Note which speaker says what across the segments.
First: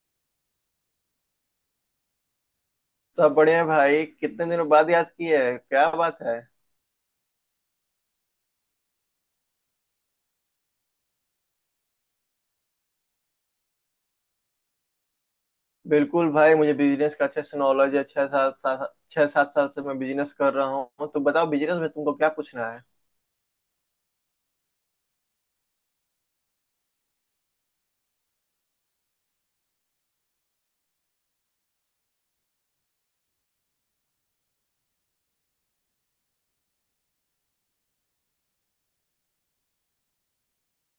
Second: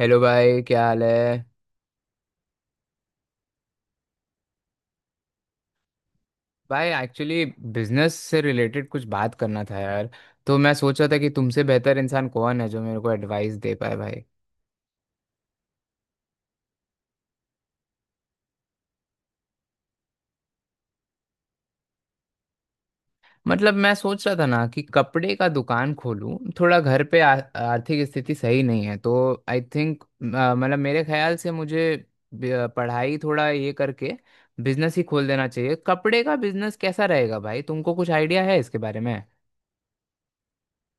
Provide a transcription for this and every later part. Speaker 1: Hello भाई, क्या हाल है।
Speaker 2: सब बढ़िया भाई। कितने दिनों बाद याद किए है, क्या बात है।
Speaker 1: भाई एक्चुअली बिजनेस से रिलेटेड कुछ बात करना था यार। तो मैं सोच रहा था कि तुमसे बेहतर इंसान कौन है जो मेरे को एडवाइस दे पाए भाई।
Speaker 2: बिल्कुल भाई, मुझे बिजनेस का अच्छा सा नॉलेज है। छह सात सात छह सात साल से मैं बिजनेस कर रहा हूँ। तो बताओ, बिजनेस में तुमको क्या पूछना है।
Speaker 1: मतलब मैं सोच रहा था ना कि कपड़े का दुकान खोलूं, थोड़ा घर पे आर्थिक स्थिति सही नहीं है। तो आई थिंक, मतलब मेरे ख्याल से मुझे पढ़ाई थोड़ा ये करके बिजनेस ही खोल देना चाहिए। कपड़े का बिजनेस कैसा रहेगा भाई, तुमको कुछ आइडिया है इसके बारे में?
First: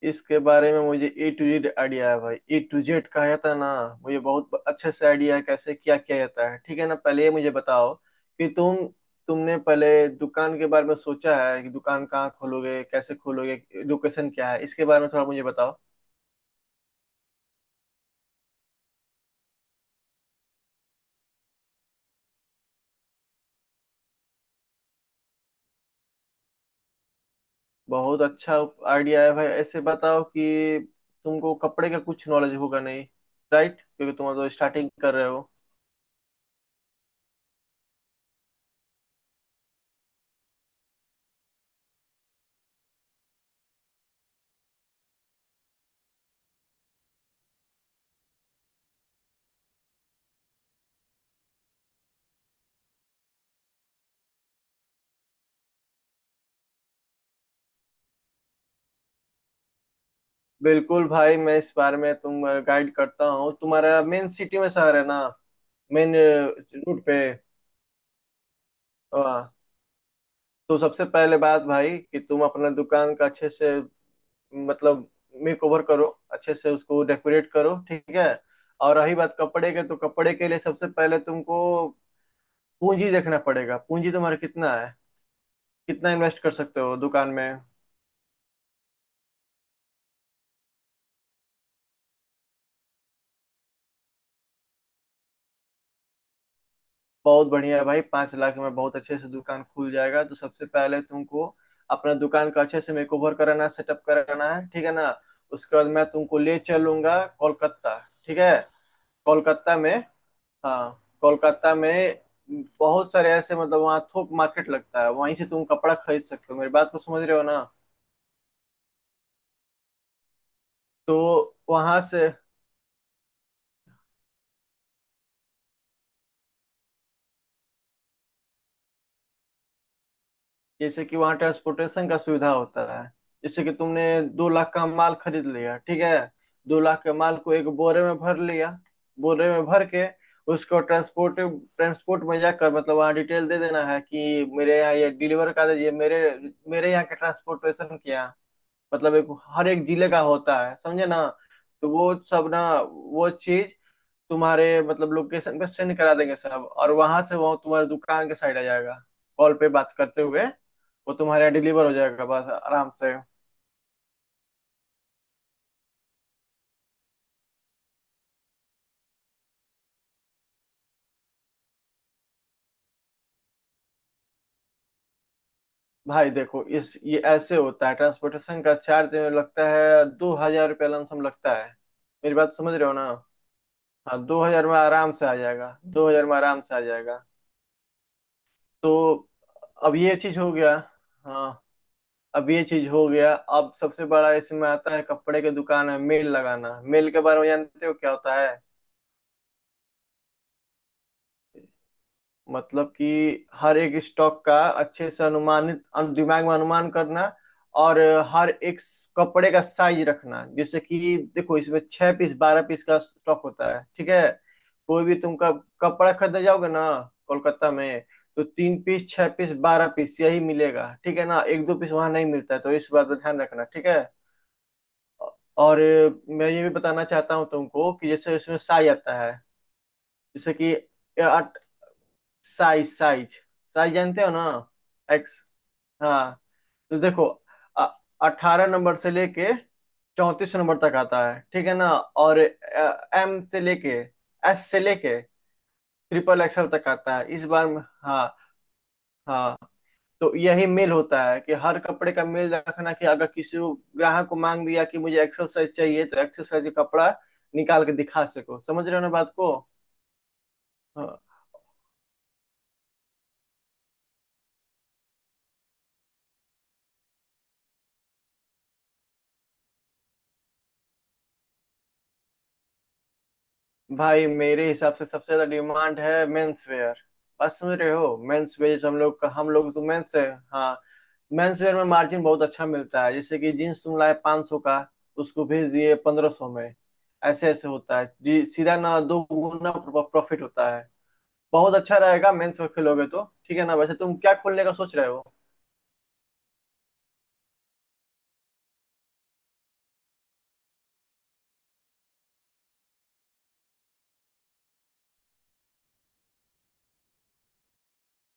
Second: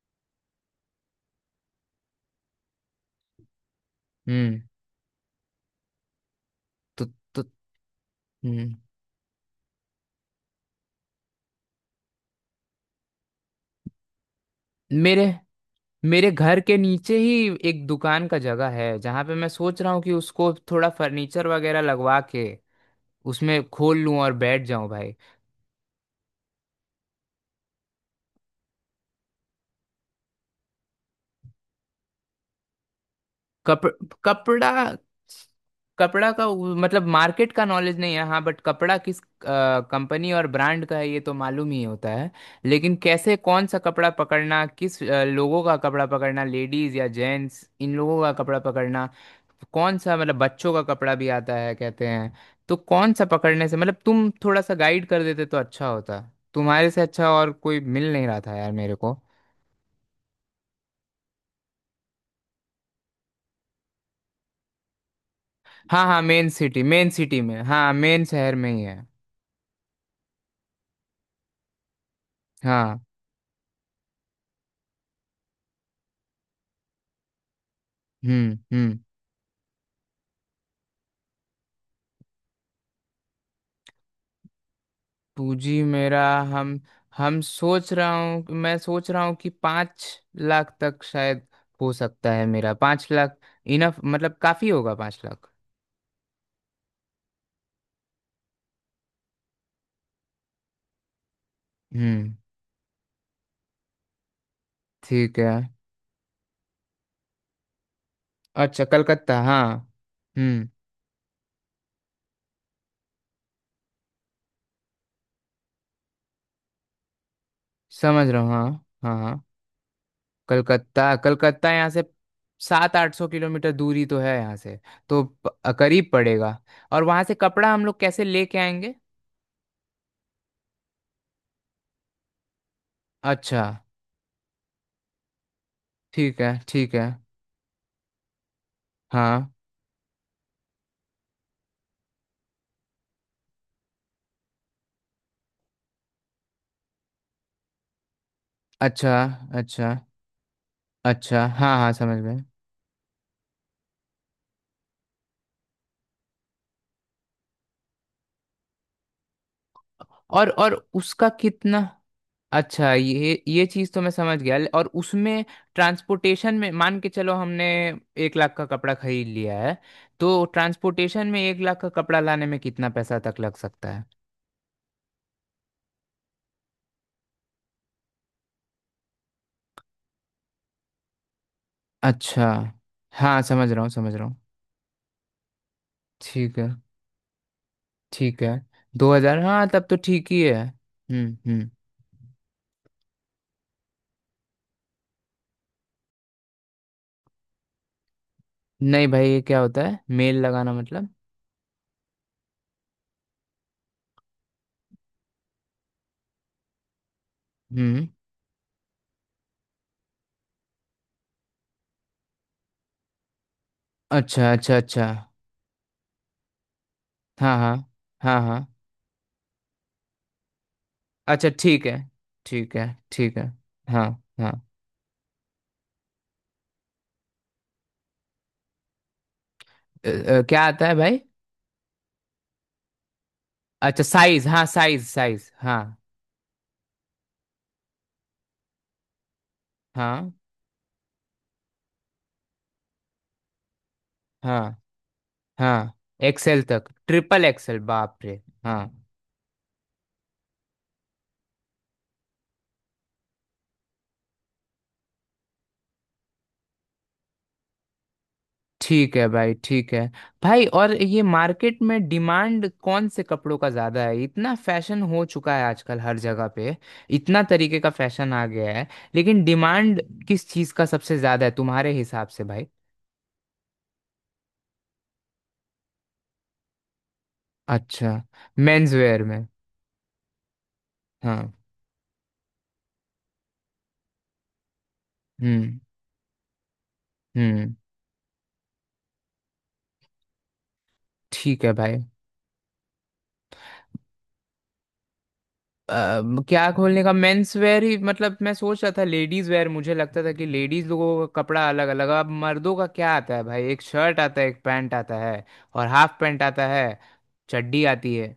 Speaker 2: इसके बारे में मुझे ए टू जेड आइडिया है भाई। ए टू जेड कहा जाता है ना। मुझे
Speaker 1: हम्म।
Speaker 2: बहुत अच्छे से आइडिया है कैसे क्या किया जाता है। ठीक है ना,
Speaker 1: तो,
Speaker 2: पहले ये
Speaker 1: तो
Speaker 2: मुझे बताओ कि
Speaker 1: हम्म।
Speaker 2: तुमने पहले दुकान के बारे में सोचा है कि दुकान कहाँ खोलोगे, कैसे खोलोगे। लोकेशन क्या है, इसके बारे में थोड़ा
Speaker 1: मेरे
Speaker 2: मुझे बताओ।
Speaker 1: मेरे घर के नीचे ही एक दुकान का जगह है जहाँ पे मैं सोच रहा हूँ कि उसको थोड़ा फर्नीचर वगैरह लगवा के उसमें खोल लूँ और बैठ जाऊँ भाई।
Speaker 2: बहुत अच्छा आइडिया है भाई। ऐसे बताओ कि तुमको कपड़े का कुछ नॉलेज होगा नहीं, राइट?
Speaker 1: कप
Speaker 2: क्योंकि तुम तो
Speaker 1: कपड़ा
Speaker 2: स्टार्टिंग कर रहे हो।
Speaker 1: कपड़ा मतलब मार्केट का नॉलेज नहीं है हाँ, बट कपड़ा किस कंपनी और ब्रांड का है ये तो मालूम ही होता है। लेकिन कैसे, कौन सा कपड़ा पकड़ना, किस लोगों का कपड़ा पकड़ना, लेडीज या जेंट्स, इन लोगों का कपड़ा पकड़ना, कौन सा, मतलब बच्चों का कपड़ा भी आता है कहते हैं। तो कौन सा पकड़ने से, मतलब तुम थोड़ा सा गाइड कर देते तो अच्छा होता। तुम्हारे से अच्छा और कोई मिल नहीं रहा था यार मेरे को।
Speaker 2: बिल्कुल भाई, मैं इस बारे में तुम गाइड करता हूँ। तुम्हारा मेन सिटी में शहर है ना,
Speaker 1: हाँ
Speaker 2: मेन
Speaker 1: हाँ, मेन सिटी,
Speaker 2: रूट
Speaker 1: मेन
Speaker 2: पे?
Speaker 1: सिटी में, हाँ मेन शहर में ही है।
Speaker 2: हाँ, तो सबसे पहले बात भाई कि तुम अपना
Speaker 1: हाँ।
Speaker 2: दुकान का अच्छे से मतलब मेक ओवर करो, अच्छे से उसको डेकोरेट करो, ठीक है। और
Speaker 1: हम्म।
Speaker 2: रही बात कपड़े के, तो कपड़े के लिए सबसे पहले तुमको पूंजी देखना पड़ेगा। पूंजी तुम्हारा कितना है,
Speaker 1: पूंजी
Speaker 2: कितना
Speaker 1: मेरा।
Speaker 2: इन्वेस्ट कर
Speaker 1: हम
Speaker 2: सकते हो दुकान
Speaker 1: हम
Speaker 2: में।
Speaker 1: सोच रहा हूँ, मैं सोच रहा हूँ कि 5 लाख तक शायद हो सकता है मेरा। 5 लाख इनफ, मतलब काफी होगा 5 लाख।
Speaker 2: बहुत बढ़िया है भाई, 5 लाख में बहुत अच्छे से दुकान खुल जाएगा। तो सबसे पहले तुमको अपना
Speaker 1: हम्म।
Speaker 2: दुकान का अच्छे से मेकओवर कराना, सेटअप कराना है, ठीक है ना।
Speaker 1: ठीक है।
Speaker 2: उसके बाद मैं तुमको ले चलूंगा कोलकाता, ठीक है।
Speaker 1: अच्छा, कलकत्ता, हाँ।
Speaker 2: कोलकाता में,
Speaker 1: हम्म।
Speaker 2: हाँ कोलकाता में बहुत सारे ऐसे मतलब वहाँ थोक मार्केट लगता है, वहीं से तुम कपड़ा खरीद सकते हो। मेरी बात को समझ रहे हो ना।
Speaker 1: समझ रहा हूँ, हाँ हाँ हाँ। कलकत्ता,
Speaker 2: तो
Speaker 1: कलकत्ता यहाँ
Speaker 2: वहां
Speaker 1: से
Speaker 2: से
Speaker 1: 7-8 सौ किलोमीटर दूरी तो है यहाँ से। करीब पड़ेगा। और वहाँ से कपड़ा हम लोग कैसे लेके आएंगे?
Speaker 2: जैसे कि वहाँ ट्रांसपोर्टेशन का सुविधा होता है। जैसे
Speaker 1: अच्छा।
Speaker 2: कि तुमने 2 लाख का माल खरीद लिया, ठीक है।
Speaker 1: ठीक है,
Speaker 2: दो
Speaker 1: ठीक
Speaker 2: लाख
Speaker 1: है।
Speaker 2: के माल को एक बोरे में भर लिया,
Speaker 1: हाँ।
Speaker 2: बोरे में भर के उसको ट्रांसपोर्ट ट्रांसपोर्ट में जाकर मतलब वहाँ डिटेल दे देना है कि मेरे यहाँ ये डिलीवर कर दीजिए। मेरे मेरे यहाँ के ट्रांसपोर्टेशन क्या,
Speaker 1: अच्छा,
Speaker 2: मतलब एक हर एक
Speaker 1: अच्छा
Speaker 2: जिले का होता है, समझे ना।
Speaker 1: अच्छा, हाँ
Speaker 2: तो
Speaker 1: हाँ
Speaker 2: वो
Speaker 1: समझ गए।
Speaker 2: सब ना, वो चीज तुम्हारे मतलब लोकेशन पे सेंड करा देंगे सब, और वहां से वो तुम्हारे दुकान के साइड आ जाएगा। कॉल पे बात करते हुए
Speaker 1: और
Speaker 2: वो
Speaker 1: उसका
Speaker 2: तुम्हारे यहाँ
Speaker 1: कितना?
Speaker 2: डिलीवर हो जाएगा, बस आराम
Speaker 1: अच्छा,
Speaker 2: से।
Speaker 1: ये चीज़ तो मैं समझ गया। और उसमें ट्रांसपोर्टेशन में, मान के चलो हमने 1 लाख का कपड़ा खरीद लिया है, तो ट्रांसपोर्टेशन में 1 लाख का कपड़ा लाने में कितना पैसा तक लग सकता है?
Speaker 2: भाई देखो, इस ये ऐसे होता है, ट्रांसपोर्टेशन का चार्ज लगता है, 2 हजार रुपया लमसम लगता है। मेरी
Speaker 1: अच्छा।
Speaker 2: बात समझ रहे हो ना।
Speaker 1: हाँ समझ रहा हूँ, समझ
Speaker 2: हाँ,
Speaker 1: रहा हूँ।
Speaker 2: 2 हजार में आराम से आ जाएगा, 2 हजार में
Speaker 1: ठीक
Speaker 2: आराम
Speaker 1: है,
Speaker 2: से आ जाएगा।
Speaker 1: ठीक है।
Speaker 2: तो
Speaker 1: 2 हजार, हाँ तब
Speaker 2: अब
Speaker 1: तो
Speaker 2: ये
Speaker 1: ठीक
Speaker 2: चीज
Speaker 1: ही
Speaker 2: हो
Speaker 1: है।
Speaker 2: गया। हाँ,
Speaker 1: हम्म।
Speaker 2: अब ये चीज हो गया। अब सबसे बड़ा इसमें आता है, कपड़े के दुकान है मेल लगाना। मेल के बारे में जानते हो क्या होता है?
Speaker 1: नहीं भाई, ये क्या होता है मेल लगाना, मतलब?
Speaker 2: मतलब कि हर एक स्टॉक का अच्छे से अनुमानित दिमाग में अनुमान करना, और
Speaker 1: हम्म।
Speaker 2: हर एक कपड़े का साइज रखना। जैसे कि देखो, इसमें 6 पीस 12 पीस का स्टॉक होता है, ठीक है।
Speaker 1: अच्छा अच्छा
Speaker 2: कोई
Speaker 1: अच्छा।
Speaker 2: भी तुम कपड़ा खरीदने जाओगे ना,
Speaker 1: हाँ
Speaker 2: कोलकाता
Speaker 1: हाँ।
Speaker 2: में,
Speaker 1: हाँ।
Speaker 2: तो
Speaker 1: हाँ।
Speaker 2: 3 पीस 6 पीस 12 पीस यही मिलेगा, ठीक है ना।
Speaker 1: अच्छा
Speaker 2: एक दो
Speaker 1: ठीक
Speaker 2: पीस
Speaker 1: है,
Speaker 2: वहां नहीं मिलता है, तो
Speaker 1: ठीक है,
Speaker 2: इस बात का
Speaker 1: ठीक
Speaker 2: ध्यान
Speaker 1: है।
Speaker 2: रखना, ठीक है।
Speaker 1: हाँ। हाँ।
Speaker 2: और मैं ये भी बताना चाहता हूँ तुमको कि जैसे इसमें साइज आता है। जैसे
Speaker 1: क्या
Speaker 2: कि
Speaker 1: आता है भाई?
Speaker 2: साइज साइज साइज
Speaker 1: अच्छा
Speaker 2: जानते हो ना?
Speaker 1: साइज, हाँ, साइज
Speaker 2: एक्स,
Speaker 1: साइज, हाँ।
Speaker 2: हाँ। तो देखो, 18 नंबर से लेके
Speaker 1: हाँ।
Speaker 2: 34 नंबर तक आता है, ठीक है ना। और एम से लेके एस से
Speaker 1: हाँ।
Speaker 2: लेके
Speaker 1: हाँ।
Speaker 2: ट्रिपल
Speaker 1: एक्सेल
Speaker 2: एक्सएल
Speaker 1: तक,
Speaker 2: तक आता है।
Speaker 1: ट्रिपल एक्सेल, बाप
Speaker 2: हाँ,
Speaker 1: रे। हाँ।
Speaker 2: हाँ। तो यही मेल होता है कि हर कपड़े का मेल रखना, कि अगर ग्राहक को मांग दिया कि मुझे एक्सल साइज चाहिए, तो एक्सल साइज का कपड़ा निकाल के दिखा सको। समझ रहे हो ना
Speaker 1: ठीक है
Speaker 2: बात को।
Speaker 1: भाई, ठीक है। भाई और ये
Speaker 2: हाँ।
Speaker 1: मार्केट में डिमांड कौन से कपड़ों का ज्यादा है? इतना फैशन हो चुका है आजकल हर जगह पे, इतना तरीके का फैशन आ गया है। लेकिन डिमांड किस चीज का सबसे ज्यादा है तुम्हारे हिसाब से भाई?
Speaker 2: भाई मेरे हिसाब से सबसे ज्यादा डिमांड है मेंस वेयर। बात समझ रहे
Speaker 1: अच्छा,
Speaker 2: हो, मेंस वेयर।
Speaker 1: मेंस
Speaker 2: हम लोग
Speaker 1: वेयर
Speaker 2: का,
Speaker 1: में।
Speaker 2: हम लोग तो मेंस है। हाँ,
Speaker 1: हाँ।
Speaker 2: मेंस वेयर में मार्जिन बहुत अच्छा मिलता है। जैसे कि जीन्स तुम लाए 500 सौ का, उसको भेज
Speaker 1: हम्म
Speaker 2: दिए 1500 में। ऐसे ऐसे
Speaker 1: हम्म।
Speaker 2: होता है जी, सीधा ना दो गुना प्रॉफिट होता है।
Speaker 1: ठीक है
Speaker 2: बहुत अच्छा
Speaker 1: भाई।
Speaker 2: रहेगा मेंस वेयर खोलोगे तो, ठीक है ना। वैसे तुम क्या खोलने का सोच रहे हो?
Speaker 1: क्या खोलने का, मेंस वेयर ही, मतलब मैं सोच रहा था लेडीज वेयर। मुझे लगता था कि लेडीज लोगों का कपड़ा अलग अलग। अब मर्दों का क्या आता है भाई, एक शर्ट आता है, एक पैंट आता है और हाफ पैंट आता है, चड्डी आती है।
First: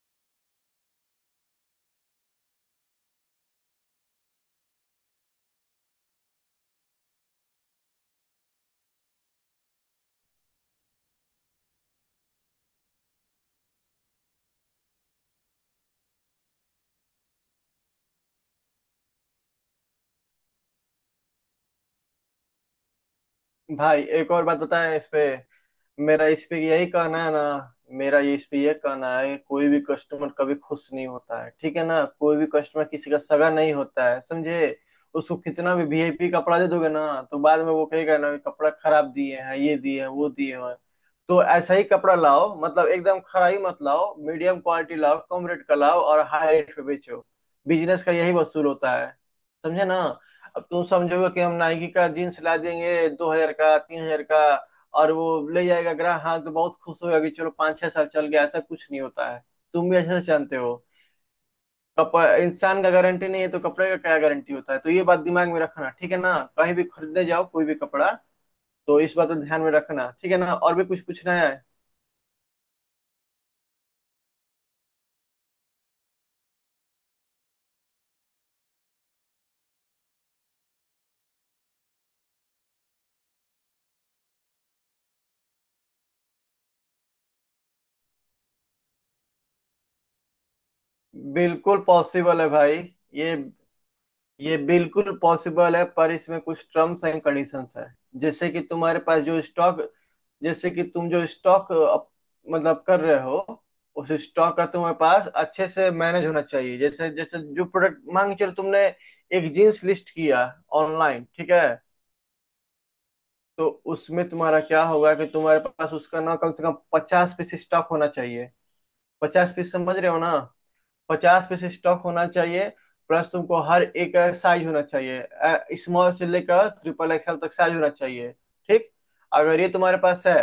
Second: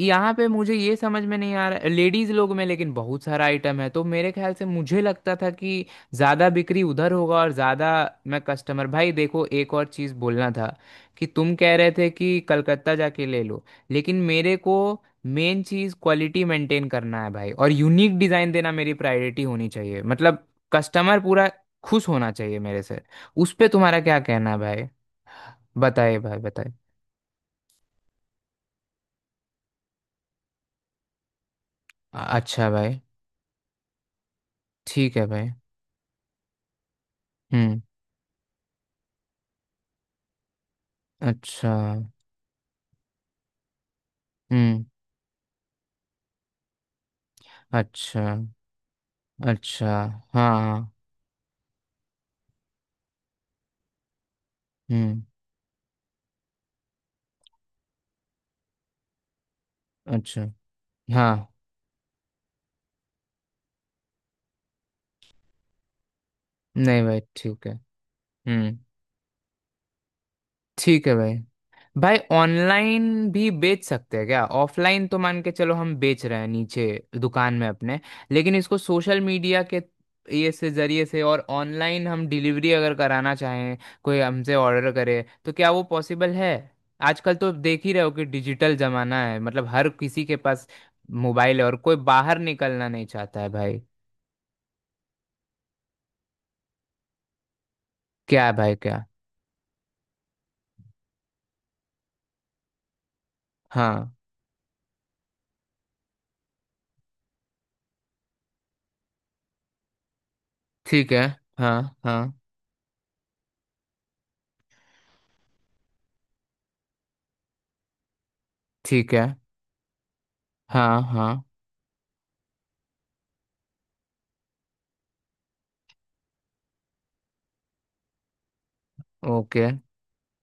Speaker 1: यहाँ पे मुझे ये समझ में नहीं आ रहा। लेडीज लोग में लेकिन बहुत सारा आइटम है, तो मेरे ख्याल से मुझे लगता था कि ज़्यादा बिक्री उधर होगा और ज़्यादा मैं कस्टमर। भाई देखो, एक और चीज़ बोलना था कि तुम कह रहे थे कि कलकत्ता जाके ले लो, लेकिन मेरे को मेन चीज क्वालिटी मेंटेन करना है भाई, और यूनिक डिजाइन देना मेरी प्रायोरिटी होनी चाहिए। मतलब कस्टमर पूरा खुश होना चाहिए मेरे से। उस पे तुम्हारा
Speaker 2: भाई
Speaker 1: क्या
Speaker 2: एक और
Speaker 1: कहना है
Speaker 2: बात
Speaker 1: भाई?
Speaker 2: बताएं इस पे।
Speaker 1: बताइए
Speaker 2: मेरा
Speaker 1: भाई,
Speaker 2: इस पे
Speaker 1: बताइए।
Speaker 2: यही कहना है ना, मेरा ये इस पे ये कहना है, कोई भी कस्टमर कभी खुश नहीं होता है, ठीक है ना। कोई भी
Speaker 1: अच्छा
Speaker 2: कस्टमर
Speaker 1: भाई।
Speaker 2: किसी का सगा नहीं होता है, समझे।
Speaker 1: ठीक है
Speaker 2: उसको
Speaker 1: भाई।
Speaker 2: कितना भी वीआईपी कपड़ा दे दोगे ना, तो बाद में
Speaker 1: हम्म।
Speaker 2: वो कहेगा ना कि कपड़ा खराब दिए हैं, ये दिए हैं, वो दिए हैं। तो
Speaker 1: अच्छा।
Speaker 2: ऐसा ही कपड़ा लाओ, मतलब एकदम खरा ही मत लाओ, मीडियम
Speaker 1: हम्म।
Speaker 2: क्वालिटी लाओ, कम रेट का लाओ और हाई रेट पे बेचो। बिजनेस का
Speaker 1: अच्छा,
Speaker 2: यही वसूल होता है, समझे
Speaker 1: अच्छा।
Speaker 2: ना।
Speaker 1: हाँ
Speaker 2: अब तुम
Speaker 1: हाँ।
Speaker 2: समझोगे कि हम नाइकी का जीन्स ला देंगे 2 हजार का 3 हजार का, और
Speaker 1: हम्म।
Speaker 2: वो ले जाएगा ग्राहक, हाँ तो बहुत खुश होगा कि चलो पाँच छह साल चल गया, ऐसा कुछ नहीं होता है। तुम भी अच्छे से
Speaker 1: अच्छा।
Speaker 2: जानते हो।
Speaker 1: हाँ।
Speaker 2: कपड़ा इंसान का गारंटी नहीं है, तो कपड़े का क्या गारंटी होता है। तो ये बात दिमाग में रखना, ठीक है ना, कहीं भी
Speaker 1: नहीं भाई
Speaker 2: खरीदने जाओ कोई
Speaker 1: ठीक है।
Speaker 2: भी कपड़ा।
Speaker 1: हम्म।
Speaker 2: तो इस बात को ध्यान में रखना, ठीक है ना। और भी कुछ
Speaker 1: ठीक है
Speaker 2: पूछना
Speaker 1: भाई।
Speaker 2: है?
Speaker 1: भाई ऑनलाइन भी बेच सकते हैं क्या? ऑफलाइन तो मान के चलो हम बेच रहे हैं नीचे दुकान में अपने, लेकिन इसको सोशल मीडिया के ये से, जरिए से, और ऑनलाइन हम डिलीवरी अगर कराना चाहें, कोई हमसे ऑर्डर करे, तो क्या वो पॉसिबल है? आजकल तो देख ही रहे हो कि डिजिटल जमाना है, मतलब हर किसी के पास मोबाइल है और
Speaker 2: बिल्कुल
Speaker 1: कोई बाहर
Speaker 2: पॉसिबल है भाई।
Speaker 1: निकलना नहीं
Speaker 2: ये
Speaker 1: चाहता है भाई।
Speaker 2: ये बिल्कुल पॉसिबल है, पर इसमें कुछ टर्म्स एंड कंडीशंस है।
Speaker 1: क्या
Speaker 2: जैसे
Speaker 1: है
Speaker 2: कि
Speaker 1: भाई,
Speaker 2: तुम्हारे
Speaker 1: क्या?
Speaker 2: पास जो स्टॉक, जैसे कि तुम जो स्टॉक मतलब कर रहे हो, उस
Speaker 1: हाँ।
Speaker 2: स्टॉक का तुम्हारे पास अच्छे से मैनेज होना चाहिए। जैसे जैसे जो प्रोडक्ट मांग, चलो तुमने एक जींस लिस्ट किया
Speaker 1: ठीक
Speaker 2: ऑनलाइन,
Speaker 1: है।
Speaker 2: ठीक है।
Speaker 1: हाँ हाँ।
Speaker 2: तो उसमें तुम्हारा क्या होगा, कि तुम्हारे पास उसका ना कम से कम 50 पीस स्टॉक होना चाहिए।
Speaker 1: ठीक है।
Speaker 2: 50 पीस, समझ रहे हो ना,
Speaker 1: हाँ हाँ।
Speaker 2: 50 पीस स्टॉक होना चाहिए। प्लस तुमको हर एक साइज होना चाहिए, स्मॉल से लेकर ट्रिपल एक्सएल तक साइज होना चाहिए, ठीक। अगर
Speaker 1: ओके।
Speaker 2: ये तुम्हारे पास है,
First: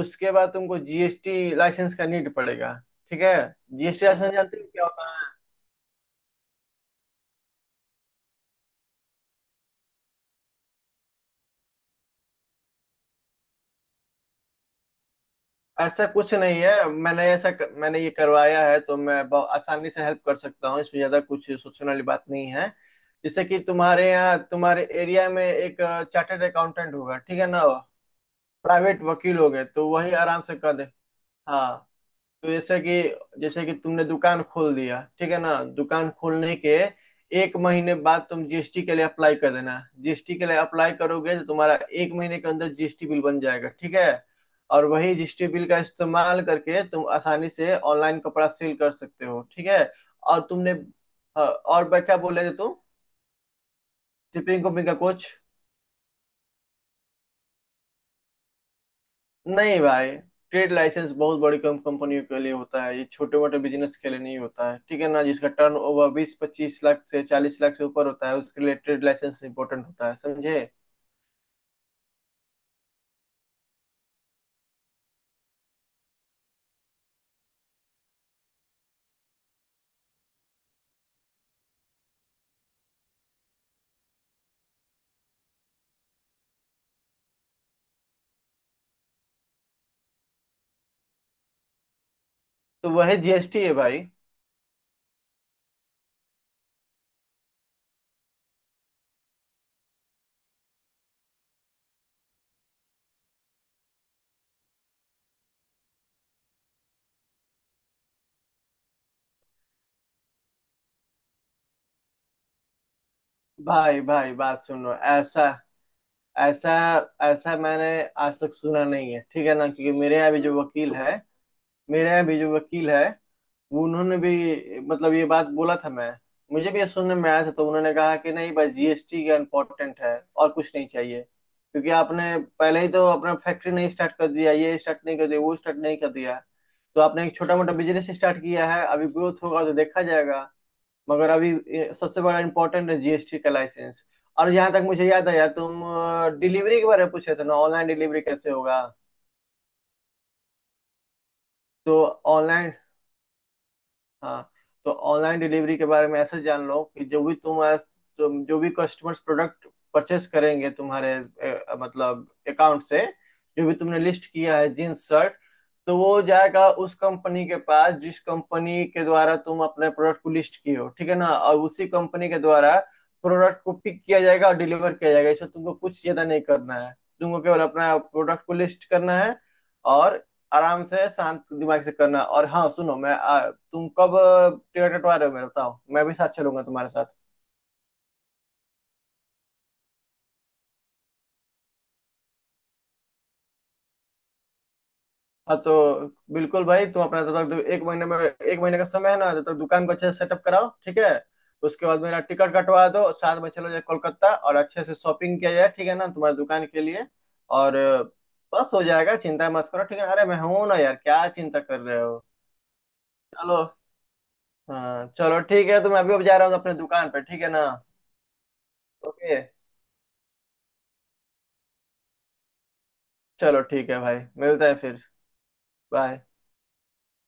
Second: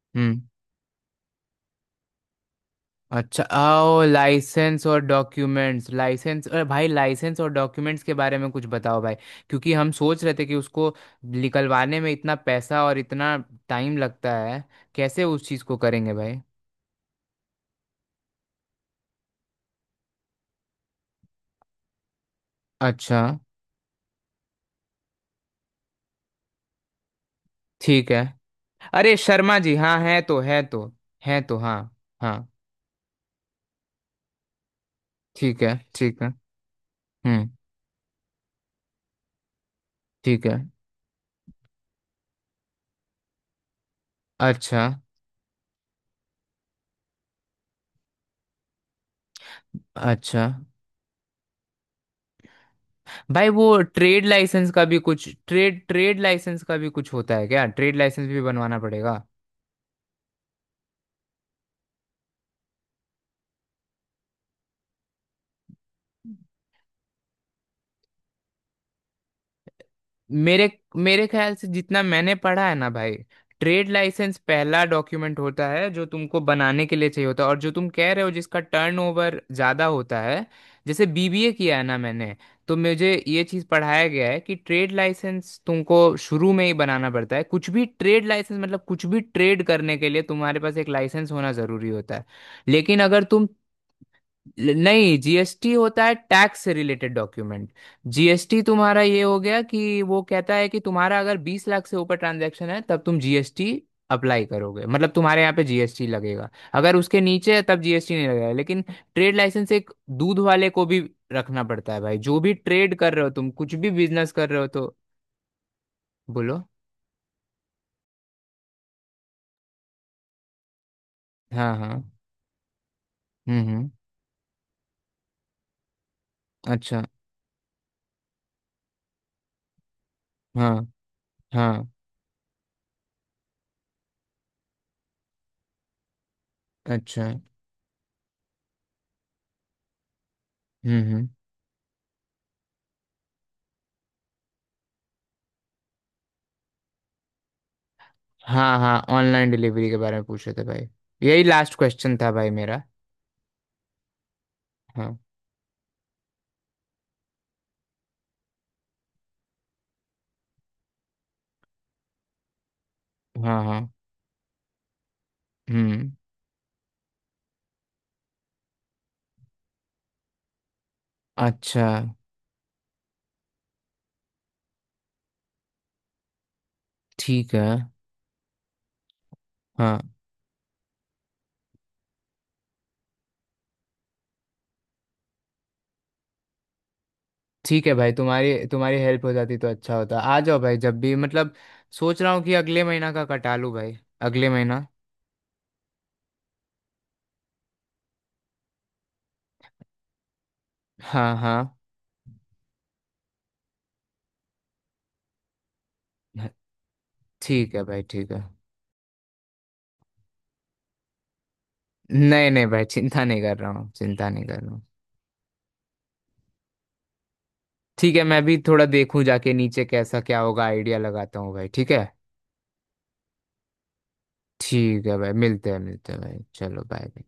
Speaker 2: उसके
Speaker 1: हम्म।
Speaker 2: बाद तुमको जीएसटी लाइसेंस का नीड पड़ेगा, ठीक है।
Speaker 1: अच्छा, आओ
Speaker 2: जीएसटी लाइसेंस जानते हो क्या
Speaker 1: लाइसेंस और
Speaker 2: होता है?
Speaker 1: डॉक्यूमेंट्स, लाइसेंस, अरे भाई लाइसेंस और डॉक्यूमेंट्स के बारे में कुछ बताओ भाई। क्योंकि हम सोच रहे थे कि उसको निकलवाने में इतना पैसा और इतना टाइम लगता है, कैसे उस चीज़ को
Speaker 2: ऐसा
Speaker 1: करेंगे
Speaker 2: कुछ
Speaker 1: भाई?
Speaker 2: नहीं है, मैंने ये करवाया है, तो मैं बहुत आसानी से हेल्प कर सकता हूँ इसमें। ज्यादा कुछ सोचने वाली बात नहीं है।
Speaker 1: अच्छा।
Speaker 2: जैसे कि तुम्हारे यहाँ, तुम्हारे एरिया में एक चार्टर्ड अकाउंटेंट होगा, ठीक है ना,
Speaker 1: ठीक है।
Speaker 2: प्राइवेट
Speaker 1: अरे
Speaker 2: वकील हो
Speaker 1: शर्मा
Speaker 2: गए,
Speaker 1: जी
Speaker 2: तो
Speaker 1: हाँ,
Speaker 2: वही
Speaker 1: है तो,
Speaker 2: आराम से
Speaker 1: है
Speaker 2: कर दे।
Speaker 1: तो, है तो,
Speaker 2: हाँ।
Speaker 1: हाँ। हाँ।
Speaker 2: तो जैसे कि तुमने दुकान खोल दिया, ठीक है
Speaker 1: ठीक
Speaker 2: ना।
Speaker 1: है,
Speaker 2: दुकान
Speaker 1: ठीक है।
Speaker 2: खोलने के
Speaker 1: हम्म।
Speaker 2: एक महीने बाद तुम जीएसटी के लिए अप्लाई कर देना। जीएसटी
Speaker 1: ठीक
Speaker 2: के
Speaker 1: है।
Speaker 2: लिए अप्लाई करोगे तो तुम्हारा एक महीने के अंदर जीएसटी बिल बन जाएगा, ठीक है।
Speaker 1: अच्छा।
Speaker 2: और वही जीएसटी बिल का इस्तेमाल करके तुम आसानी से ऑनलाइन कपड़ा सेल कर सकते हो, ठीक है। और
Speaker 1: अच्छा।
Speaker 2: तुमने, हाँ, और क्या बोले थे तुम,
Speaker 1: भाई वो ट्रेड
Speaker 2: शिपिंग
Speaker 1: लाइसेंस का
Speaker 2: कंपनी का
Speaker 1: भी
Speaker 2: कुछ?
Speaker 1: कुछ, ट्रेड ट्रेड लाइसेंस का भी कुछ होता है क्या? ट्रेड लाइसेंस भी बनवाना पड़ेगा?
Speaker 2: नहीं भाई, ट्रेड लाइसेंस बहुत बड़ी कम कंपनियों के लिए होता है, ये छोटे मोटे बिजनेस के लिए नहीं होता है, ठीक है ना। जिसका टर्न ओवर 20-25 लाख से 40 लाख से ऊपर होता है, उसके लिए ट्रेड लाइसेंस इंपॉर्टेंट होता है, समझे।
Speaker 1: मेरे मेरे ख्याल से जितना मैंने पढ़ा है ना भाई, ट्रेड लाइसेंस पहला डॉक्यूमेंट होता है जो तुमको बनाने के लिए चाहिए होता है। और जो तुम कह रहे हो जिसका टर्नओवर ज़्यादा होता है, जैसे बीबीए किया है ना मैंने, तो मुझे ये चीज़ पढ़ाया गया है कि ट्रेड लाइसेंस तुमको शुरू में ही बनाना पड़ता है। कुछ भी ट्रेड लाइसेंस मतलब कुछ भी ट्रेड करने के लिए तुम्हारे पास एक लाइसेंस होना ज़रूरी होता है।
Speaker 2: तो
Speaker 1: लेकिन
Speaker 2: वही
Speaker 1: अगर तुम,
Speaker 2: जीएसटी है भाई।
Speaker 1: नहीं, जीएसटी होता है टैक्स से रिलेटेड डॉक्यूमेंट। जीएसटी तुम्हारा ये हो गया कि वो कहता है कि तुम्हारा अगर 20 लाख से ऊपर ट्रांजैक्शन है तब तुम जीएसटी अप्लाई करोगे, मतलब तुम्हारे यहाँ पे जीएसटी लगेगा। अगर उसके नीचे है तब जीएसटी नहीं लगेगा। लेकिन ट्रेड लाइसेंस एक दूध वाले को भी रखना पड़ता है भाई। जो भी ट्रेड कर रहे हो तुम, कुछ भी
Speaker 2: भाई
Speaker 1: बिजनेस
Speaker 2: भाई
Speaker 1: कर
Speaker 2: बात
Speaker 1: रहे हो तो।
Speaker 2: सुनो। ऐसा
Speaker 1: बोलो।
Speaker 2: ऐसा ऐसा मैंने आज तक सुना नहीं है, ठीक है ना। क्योंकि मेरे यहाँ भी जो वकील है,
Speaker 1: हाँ हाँ।
Speaker 2: मेरे यहाँ भी जो वकील है वो
Speaker 1: हम्म।
Speaker 2: उन्होंने भी मतलब ये बात बोला था। मैं मुझे भी ये
Speaker 1: अच्छा।
Speaker 2: सुनने में आया था, तो उन्होंने कहा कि नहीं, बस जीएसटी का इम्पोर्टेंट है, और कुछ
Speaker 1: हाँ।
Speaker 2: नहीं चाहिए,
Speaker 1: हाँ।
Speaker 2: क्योंकि आपने पहले ही तो अपना फैक्ट्री नहीं स्टार्ट कर दिया, ये स्टार्ट नहीं कर दिया, वो स्टार्ट नहीं कर दिया। तो आपने
Speaker 1: अच्छा।
Speaker 2: एक छोटा मोटा बिजनेस स्टार्ट किया है, अभी ग्रोथ होगा तो देखा जाएगा।
Speaker 1: हम्म।
Speaker 2: मगर अभी ये सबसे बड़ा इम्पोर्टेंट है, जीएसटी का लाइसेंस। और जहाँ तक मुझे याद आया, तुम डिलीवरी के बारे में पूछे थे ना, ऑनलाइन डिलीवरी कैसे
Speaker 1: हाँ
Speaker 2: होगा।
Speaker 1: हाँ। ऑनलाइन डिलीवरी के बारे में पूछ रहे थे भाई, यही लास्ट
Speaker 2: तो
Speaker 1: क्वेश्चन था भाई
Speaker 2: ऑनलाइन,
Speaker 1: मेरा।
Speaker 2: हाँ, तो
Speaker 1: हाँ।
Speaker 2: ऑनलाइन डिलीवरी के बारे में ऐसे जान लो कि जो भी तुम तुम जो भी कस्टमर्स प्रोडक्ट परचेस करेंगे तुम्हारे मतलब अकाउंट से,
Speaker 1: हाँ।
Speaker 2: जो भी
Speaker 1: हाँ।
Speaker 2: तुमने लिस्ट किया है जींस शर्ट, तो
Speaker 1: हम्म।
Speaker 2: वो जाएगा उस कंपनी के पास जिस कंपनी के द्वारा तुम अपने प्रोडक्ट को लिस्ट किए हो, ठीक है ना। और
Speaker 1: अच्छा।
Speaker 2: उसी कंपनी के द्वारा प्रोडक्ट को पिक किया जाएगा और डिलीवर किया जाएगा। इसमें तुमको कुछ ज्यादा नहीं करना है। तुमको
Speaker 1: ठीक
Speaker 2: केवल
Speaker 1: है।
Speaker 2: अपना प्रोडक्ट को लिस्ट करना है,
Speaker 1: हाँ।
Speaker 2: और आराम से शांत दिमाग से करना। और हाँ सुनो, मैं तुम कब टिकट कटवा रहे हो, मेरा बताओ, मैं भी साथ चलूंगा तुम्हारे साथ।
Speaker 1: ठीक है भाई, तुम्हारी तुम्हारी हेल्प हो जाती तो अच्छा होता। आ जाओ भाई जब भी, मतलब सोच रहा हूँ कि अगले महीना का कटा लूँ भाई, अगले महीना।
Speaker 2: हाँ तो बिल्कुल भाई, तुम अपना, जब तक एक महीने में, एक महीने का समय है ना, जब तक दुकान को अच्छे से सेटअप कराओ, ठीक है।
Speaker 1: हाँ हाँ।
Speaker 2: उसके बाद मेरा टिकट कटवा दो, साथ में चलो, जाए कोलकाता, और अच्छे से शॉपिंग किया जाए, ठीक है ना, तुम्हारी दुकान के लिए।
Speaker 1: ठीक
Speaker 2: और
Speaker 1: है भाई, ठीक है।
Speaker 2: बस हो जाएगा, चिंता मत करो, ठीक है। अरे मैं हूं ना यार, क्या चिंता कर रहे हो।
Speaker 1: नहीं नहीं भाई, चिंता नहीं
Speaker 2: चलो,
Speaker 1: कर रहा हूँ, चिंता नहीं कर रहा हूँ।
Speaker 2: हाँ चलो ठीक है, तो मैं अभी अब जा रहा हूँ अपने दुकान पर, ठीक है ना।
Speaker 1: ठीक है, मैं भी थोड़ा देखूँ
Speaker 2: ओके,
Speaker 1: जाके नीचे कैसा क्या होगा, आइडिया लगाता हूँ भाई, ठीक है।
Speaker 2: चलो, ठीक है भाई, मिलते हैं फिर।
Speaker 1: ठीक है भाई, मिलते हैं, मिलते हैं
Speaker 2: बाय।
Speaker 1: भाई, चलो बाय।